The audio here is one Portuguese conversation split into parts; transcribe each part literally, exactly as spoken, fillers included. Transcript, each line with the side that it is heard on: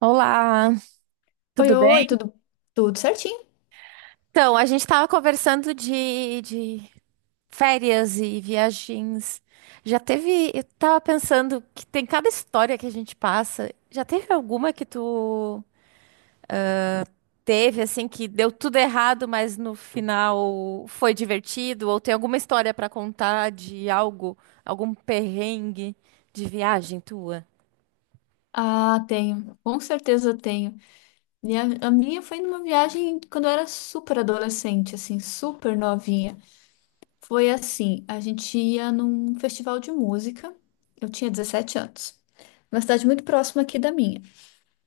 right: Olá,
left: Oi,
right: tudo bem?
left: oi, tudo, tudo certinho?
right: Então, a gente estava conversando de, de férias e viagens. Já teve, eu tava pensando que tem cada história que a gente passa. Já teve alguma que tu teve, assim, que deu tudo errado, mas no final foi divertido? Ou tem alguma história para contar de algo, algum perrengue de viagem tua?
left: Ah, tenho, com certeza tenho. E a, minha foi numa viagem quando eu era super adolescente, assim, super novinha. Foi assim, a gente ia num festival de música, eu tinha dezessete anos, uma cidade muito próxima aqui da minha.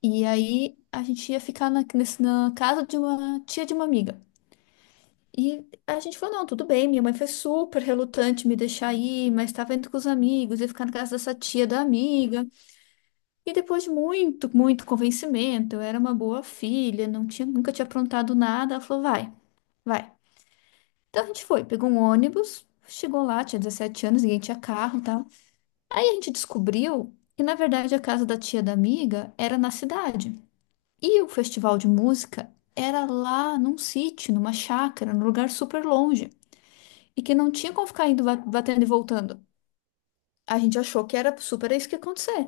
left: E aí a gente ia ficar na, nesse- na casa de uma tia de uma amiga. E a gente falou, não, tudo bem, minha mãe foi super relutante me deixar ir, mas estava indo com os amigos, ia ficar na casa dessa tia da amiga. E depois de muito, muito convencimento, eu era uma boa filha, não tinha, nunca tinha aprontado nada. Ela falou, vai, vai. Então a gente foi, pegou um ônibus, chegou lá, tinha dezessete anos, ninguém tinha carro e tal. Aí a gente descobriu que, na verdade, a casa da tia da amiga era na cidade. E o festival de música era lá num sítio, numa chácara, num lugar super longe. E que não tinha como ficar indo, ba- batendo e voltando. A gente achou que era super isso que ia acontecer.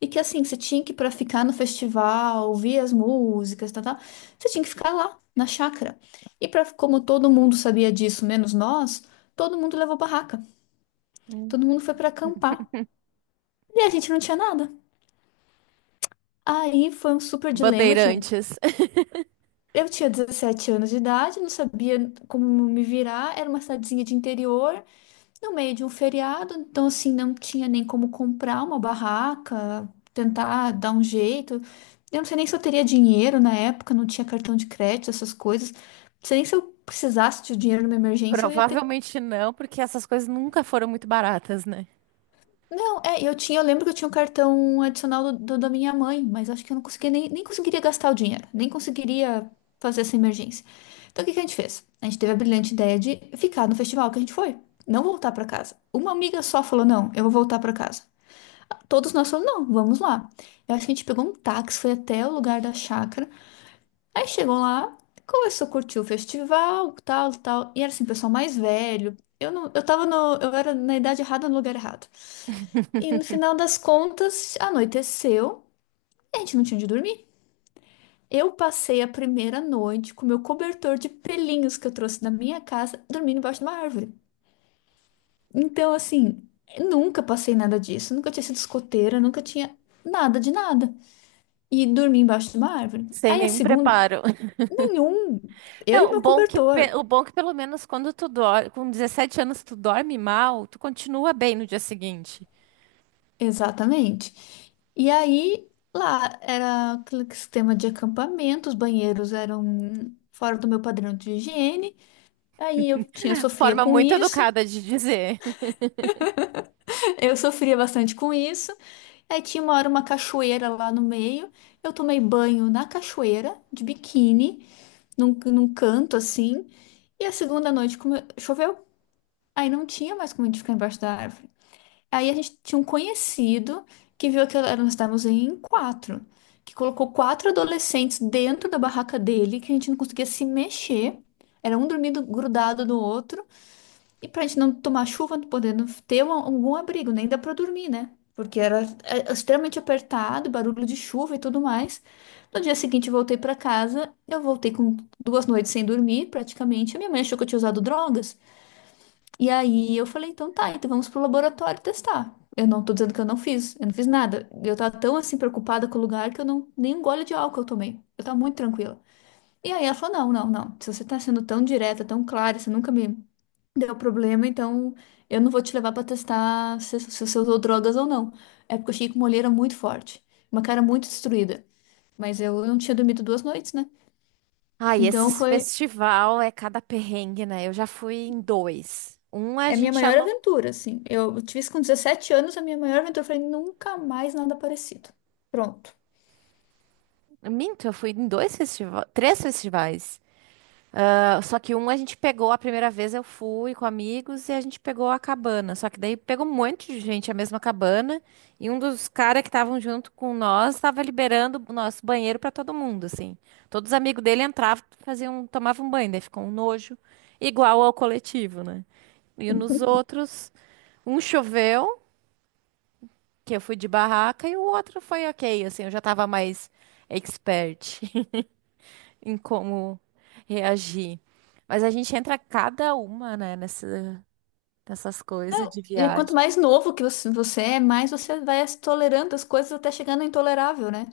left: E que assim, você tinha que, para ficar no festival, ouvir as músicas, tal, tal, você tinha que ficar lá, na chácara. E para como todo mundo sabia disso, menos nós, todo mundo levou barraca.
right: Hum.
left: Todo mundo foi para acampar. E a gente não tinha nada. Aí foi um super dilema. Tinha...
right: Bandeirantes.
left: Eu tinha dezessete anos de idade, não sabia como me virar. Era uma cidadezinha de interior, no meio de um feriado, então assim não tinha nem como comprar uma barraca, tentar dar um jeito. Eu não sei nem se eu teria dinheiro na época, não tinha cartão de crédito, essas coisas. Não sei nem se eu precisasse de dinheiro numa emergência, eu ia ter.
right: Provavelmente não, porque essas coisas nunca foram muito baratas, né?
left: Não, é, eu tinha, eu lembro que eu tinha um cartão adicional do, do- da minha mãe, mas acho que eu não conseguia nem, nem conseguiria gastar o dinheiro, nem conseguiria fazer essa emergência. Então o que que a gente fez? A gente teve a brilhante ideia de ficar no festival que a gente foi, não voltar para casa. Uma amiga só falou: não, eu vou voltar para casa. Todos nós falamos, não, vamos lá. Eu acho que a gente pegou um táxi, foi até o lugar da chácara. Aí chegou lá, começou a curtir o festival, tal, tal. E era assim, pessoal mais velho. Eu não, eu tava no, eu era na idade errada, no lugar errado. E no final das contas, anoiteceu, e a gente não tinha onde dormir. Eu passei a primeira noite com meu cobertor de pelinhos que eu trouxe da minha casa, dormindo embaixo de uma árvore. Então, assim, nunca passei nada disso, nunca tinha sido escoteira, nunca tinha nada de nada, e dormi embaixo de uma árvore.
right: Sem
left: Aí a
right: nenhum
left: segunda,
right: preparo.
left: nenhum. Eu e
right: Não, o
left: meu
right: bom que,
left: cobertor,
right: pe- o bom que pelo menos quando tu dorme, com dezessete anos tu dorme mal, tu continua bem no dia seguinte.
left: exatamente. E aí lá era aquele sistema de acampamento, os banheiros eram fora do meu padrão de higiene. Aí eu tinha sofria
right: Forma
left: com
right: muito
left: isso.
right: educada de dizer.
left: Eu sofria bastante com isso. Aí tinha uma hora uma cachoeira lá no meio. Eu tomei banho na cachoeira, de biquíni, num, num canto assim. E a segunda noite come- choveu. Aí não tinha mais como a gente ficar embaixo da árvore. Aí a gente tinha um conhecido que viu que nós estávamos em quatro, que colocou quatro adolescentes dentro da barraca dele, que a gente não conseguia se mexer. Era um dormindo grudado no outro, e pra gente não tomar chuva, não podendo ter um- algum abrigo, nem dá pra dormir, né? Porque era é, é extremamente apertado, barulho de chuva e tudo mais. No dia seguinte, eu voltei pra casa, eu voltei com duas noites sem dormir, praticamente. A minha mãe achou que eu tinha usado drogas. E aí eu falei, então tá, então vamos pro laboratório testar. Eu não tô dizendo que eu não fiz, eu não fiz nada. Eu tava tão assim preocupada com o lugar que eu não nem um gole de álcool eu tomei. Eu tava muito tranquila. E aí ela falou: "Não, não, não. Se você tá sendo tão direta, tão clara, você nunca me deu problema, então eu não vou te levar pra testar se, se você usou drogas ou não". É porque eu cheguei com uma olheira muito forte, uma cara muito destruída, mas eu não tinha dormido duas noites, né?
right: Ai,
left: Então
right: esses
left: foi
right: festival é cada perrengue, né? Eu já fui em dois. Um a
left: é a minha
right: gente
left: maior
right: alugou.
left: aventura, assim. Eu tive isso com dezessete anos, a minha maior aventura. Eu falei, nunca mais nada parecido. Pronto.
right: Minto, eu fui em dois festivais, três festivais. Ah, Só que um a gente pegou a primeira vez, eu fui com amigos e a gente pegou a cabana. Só que daí pegou um monte de gente a mesma cabana e um dos caras que estavam junto com nós estava liberando o nosso banheiro para todo mundo, assim. Todos os amigos dele entravam, faziam, tomavam banho, daí ficou um nojo igual ao coletivo, né? E nos outros, um choveu, que eu fui de barraca e o outro foi ok, assim, eu já tava mais expert em como reagir. Mas a gente entra cada uma, né, nessa, nessas coisas
left: Não,
right: de
left: e é quanto
right: viagem.
left: mais novo que você você é, mais você vai se tolerando as coisas até chegar no intolerável, né?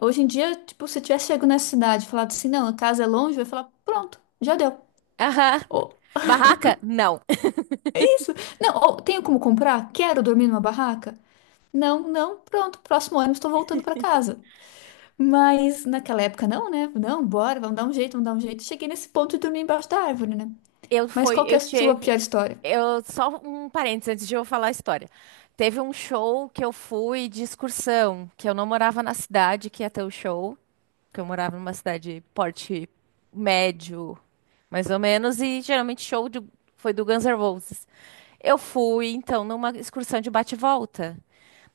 left: Hoje em dia, tipo, se eu tivesse chego nessa cidade e falado assim, não, a casa é longe, eu ia falar, pronto, já deu.
right: Aham.
left: Ou
right: Barraca? Não.
left: isso. Não, ou tenho como comprar? Quero dormir numa barraca? Não, não, pronto, próximo ônibus estou voltando para casa. Mas naquela época, não, né? Não, bora, vamos dar um jeito, vamos dar um jeito. Cheguei nesse ponto e dormi embaixo da árvore, né?
right: Eu
left: Mas
right: foi,
left: qual que é
right: eu
left: a sua
right: tive,
left: pior história?
right: Eu só um parênteses antes de eu falar a história. Teve um show que eu fui de excursão, que eu não morava na cidade que ia ter o show, que eu morava numa cidade porte médio, mais ou menos, e geralmente show de- foi do Guns N' Roses. Eu fui, então, numa excursão de bate-volta.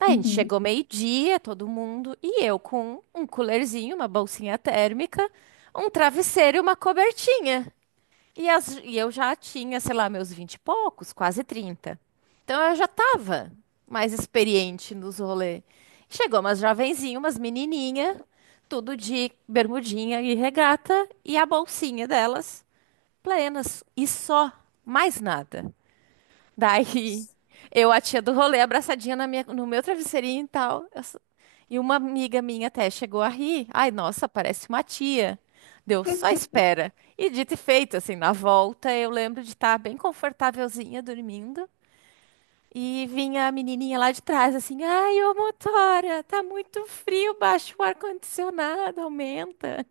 right: Aí a gente
left: Uhum.
right: chegou meio-dia, todo mundo, e eu com um coolerzinho, uma bolsinha térmica, um travesseiro e uma cobertinha. E, as- e eu já tinha, sei lá, meus vinte e poucos, quase trinta. Então eu já tava mais experiente nos rolês. Chegou umas jovenzinhas, umas menininha, tudo de bermudinha e regata, e a bolsinha delas, plenas, e só, mais nada. Daí, eu, a tia do rolê, abraçadinha na minha, no meu travesseirinho e tal. Eu só- e uma amiga minha até chegou a rir. Ai, nossa, parece uma tia. Deu só espera. E dito e feito, assim, na volta, eu lembro de estar bem confortávelzinha dormindo. E vinha a menininha lá de trás, assim, ai, ô motora, tá muito frio, baixa o ar-condicionado, aumenta.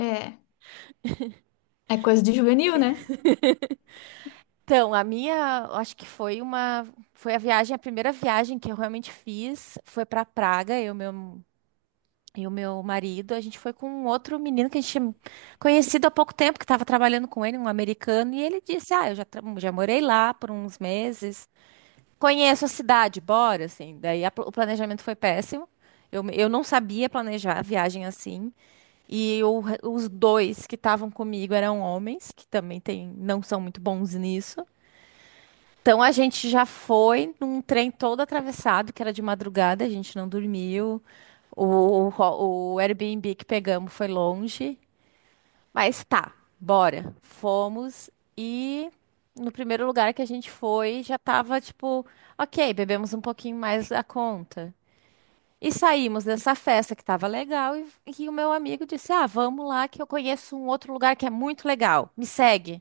left: É, é coisa de juvenil, né?
right: Então, a minha, acho que foi uma, foi a viagem, a primeira viagem que eu realmente fiz, foi para Praga, eu, e meu E o meu marido, a gente foi com um outro menino que a gente tinha conhecido há pouco tempo, que estava trabalhando com ele, um americano, e ele disse: Ah, eu já, tra- já morei lá por uns meses, conheço a cidade, bora, assim. Daí a pl- o planejamento foi péssimo. Eu, me- eu não sabia planejar a viagem assim. E o re- os dois que estavam comigo eram homens, que também tem, não são muito bons nisso. Então a gente já foi num trem todo atravessado, que era de madrugada, a gente não dormiu. O, o, ro- o Airbnb que pegamos foi longe. Mas tá, bora. Fomos e no primeiro lugar que a gente foi já tava tipo, ok, bebemos um pouquinho mais da conta. E saímos dessa festa que tava legal e, e o meu amigo disse: Ah, vamos lá que eu conheço um outro lugar que é muito legal. Me segue.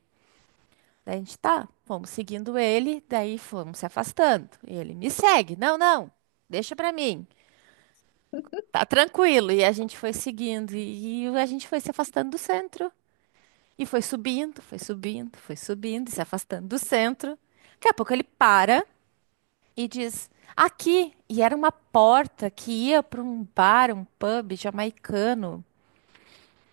right: Daí a gente tá, vamos seguindo ele, daí fomos se afastando. E ele me segue, não, não, deixa pra mim, tá tranquilo. E a gente foi seguindo, e, e a gente foi se afastando do centro. E foi subindo, foi subindo, foi subindo, e se afastando do centro. Daqui a pouco ele para e diz: aqui. E era uma porta que ia pra um bar, um pub jamaicano,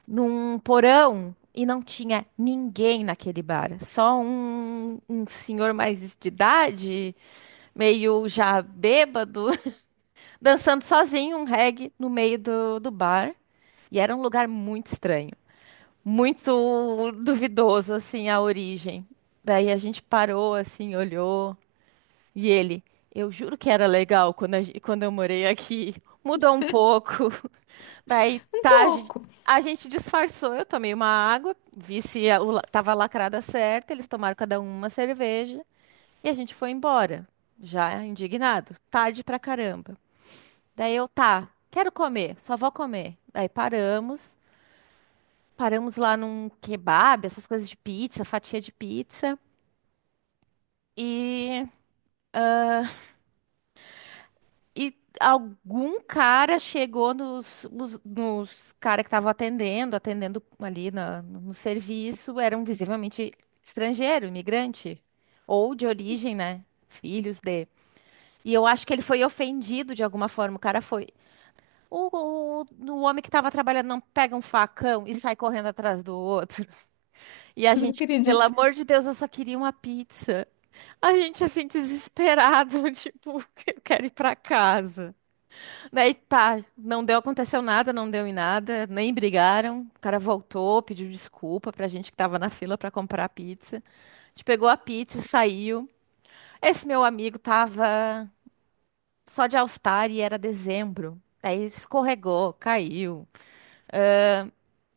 right: num porão. E não tinha ninguém naquele bar, só um, um senhor mais de idade meio já bêbado, dançando sozinho um reggae no meio do, do bar. E era um lugar muito estranho, muito duvidoso, assim, a origem. Daí a gente parou, assim, olhou. E ele, eu juro que era legal quando, a gen- quando eu morei aqui. Mudou um pouco. Daí
left: Um
right: tá, a gen-
left: pouco,
right: a gente disfarçou. Eu tomei uma água, vi se a- o la- tava lacrada certa. Eles tomaram cada um uma cerveja. E a gente foi embora, já indignado, tarde pra caramba. Daí eu, tá, quero comer, só vou comer. Daí paramos, paramos lá num kebab, essas coisas de pizza, fatia de pizza. E, e algum cara chegou nos, nos, nos cara que estavam atendendo, atendendo ali na- no serviço, eram visivelmente estrangeiro, imigrante, ou de origem, né? Filhos de. E eu acho que ele foi ofendido de alguma forma. O cara foi. O, o, o homem que tava trabalhando não pega um facão e sai correndo atrás do outro. E a
left: não
right: gente, pelo
left: acredito.
right: amor de Deus, eu só queria uma pizza. A gente, assim, desesperado, tipo, eu quero ir pra casa. Daí tá, não deu, aconteceu nada, não deu em nada, nem brigaram. O cara voltou, pediu desculpa pra gente que tava na fila pra comprar a pizza. A gente pegou a pizza e saiu. Esse meu amigo tava só de All Star e era dezembro. Daí escorregou, caiu.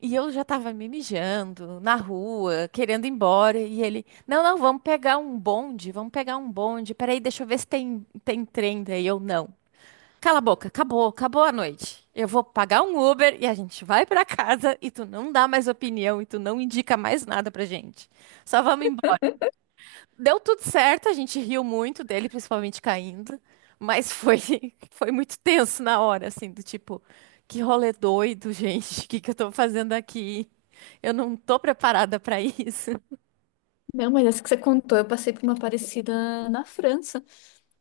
right: E eu já tava me mijando na rua, querendo ir embora. E ele, não, não, vamos pegar um bonde, vamos pegar um bonde. Peraí, deixa eu ver se tem, tem trem daí ou não. Cala a boca, acabou, acabou a noite. Eu vou pagar um Uber e a gente vai pra casa e tu não dá mais opinião e tu não indica mais nada pra gente. Só vamos embora. Deu tudo certo, a gente riu muito dele, principalmente caindo, mas foi, foi muito tenso na hora, assim, do tipo, que rolê doido, gente, o que que eu tô fazendo aqui? Eu não tô preparada pra isso.
left: Não, mas essa que você contou, eu passei por uma parecida na França.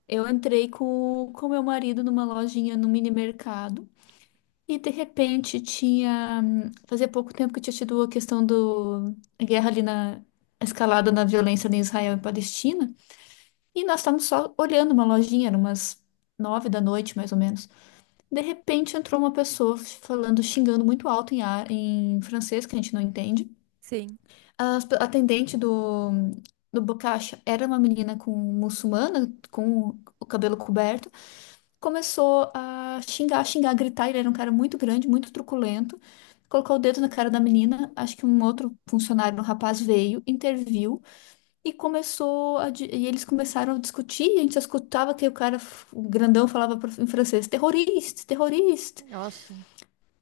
left: Eu entrei com com meu marido numa lojinha no mini mercado e de repente tinha. hum, Fazia pouco tempo que tinha tido a questão do, a guerra ali na, a escalada na violência ali em Israel e Palestina. E nós estávamos só olhando uma lojinha, eram umas nove da noite, mais ou menos. De repente entrou uma pessoa falando, xingando muito alto em, ar- em francês, que a gente não entende.
right: Sim.
left: As pe- A atendente do, do Bocacha era uma menina com muçulmana, com o cabelo coberto. Começou a xingar, xingar, gritar. Ele era um cara muito grande, muito truculento. Colocou o dedo na cara da menina. Acho que um outro funcionário, um rapaz, veio, interviu. E começou a, di- e eles começaram a discutir, e a gente só escutava que o cara f- o grandão falava pro- em francês, terrorista, terrorista.
right: Nossa.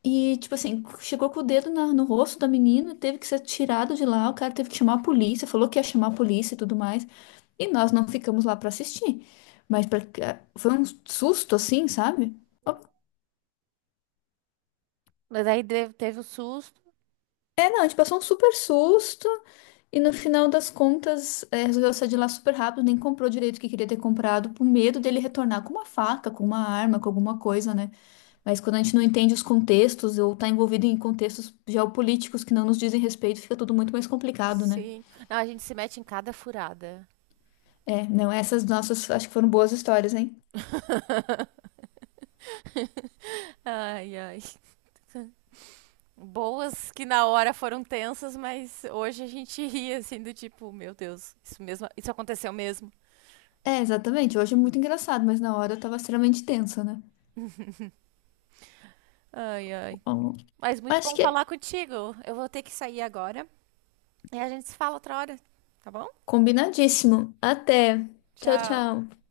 left: E tipo assim, chegou com o dedo na- no rosto da menina, teve que ser tirado de lá, o cara teve que chamar a polícia, falou que ia chamar a polícia e tudo mais. E nós não ficamos lá pra assistir. Mas pra- é, foi um susto assim, sabe?
right: Mas aí de- teve o susto.
left: É, não, a gente passou um super susto. E no final das contas, eh, resolveu sair de lá super rápido, nem comprou direito o que queria ter comprado, por medo dele retornar com uma faca, com uma arma, com alguma coisa, né? Mas quando a gente não entende os contextos ou tá envolvido em contextos geopolíticos que não nos dizem respeito, fica tudo muito mais complicado, né?
right: Sim. Não, a gente se mete em cada furada.
left: É, não, essas nossas acho que foram boas histórias, hein?
right: Ai, ai. Boas que na hora foram tensas, mas hoje a gente ri, assim, do tipo, meu Deus, isso mesmo, isso aconteceu mesmo.
left: É, exatamente. Hoje é muito engraçado, mas na hora eu tava extremamente tensa, né?
right: Ai, ai.
left: Bom,
right: Mas muito
left: acho
right: bom
left: que é
right: falar contigo. Eu vou ter que sair agora. E a gente se fala outra hora, tá bom?
left: combinadíssimo. Até. Tchau,
right: Tchau.
left: tchau.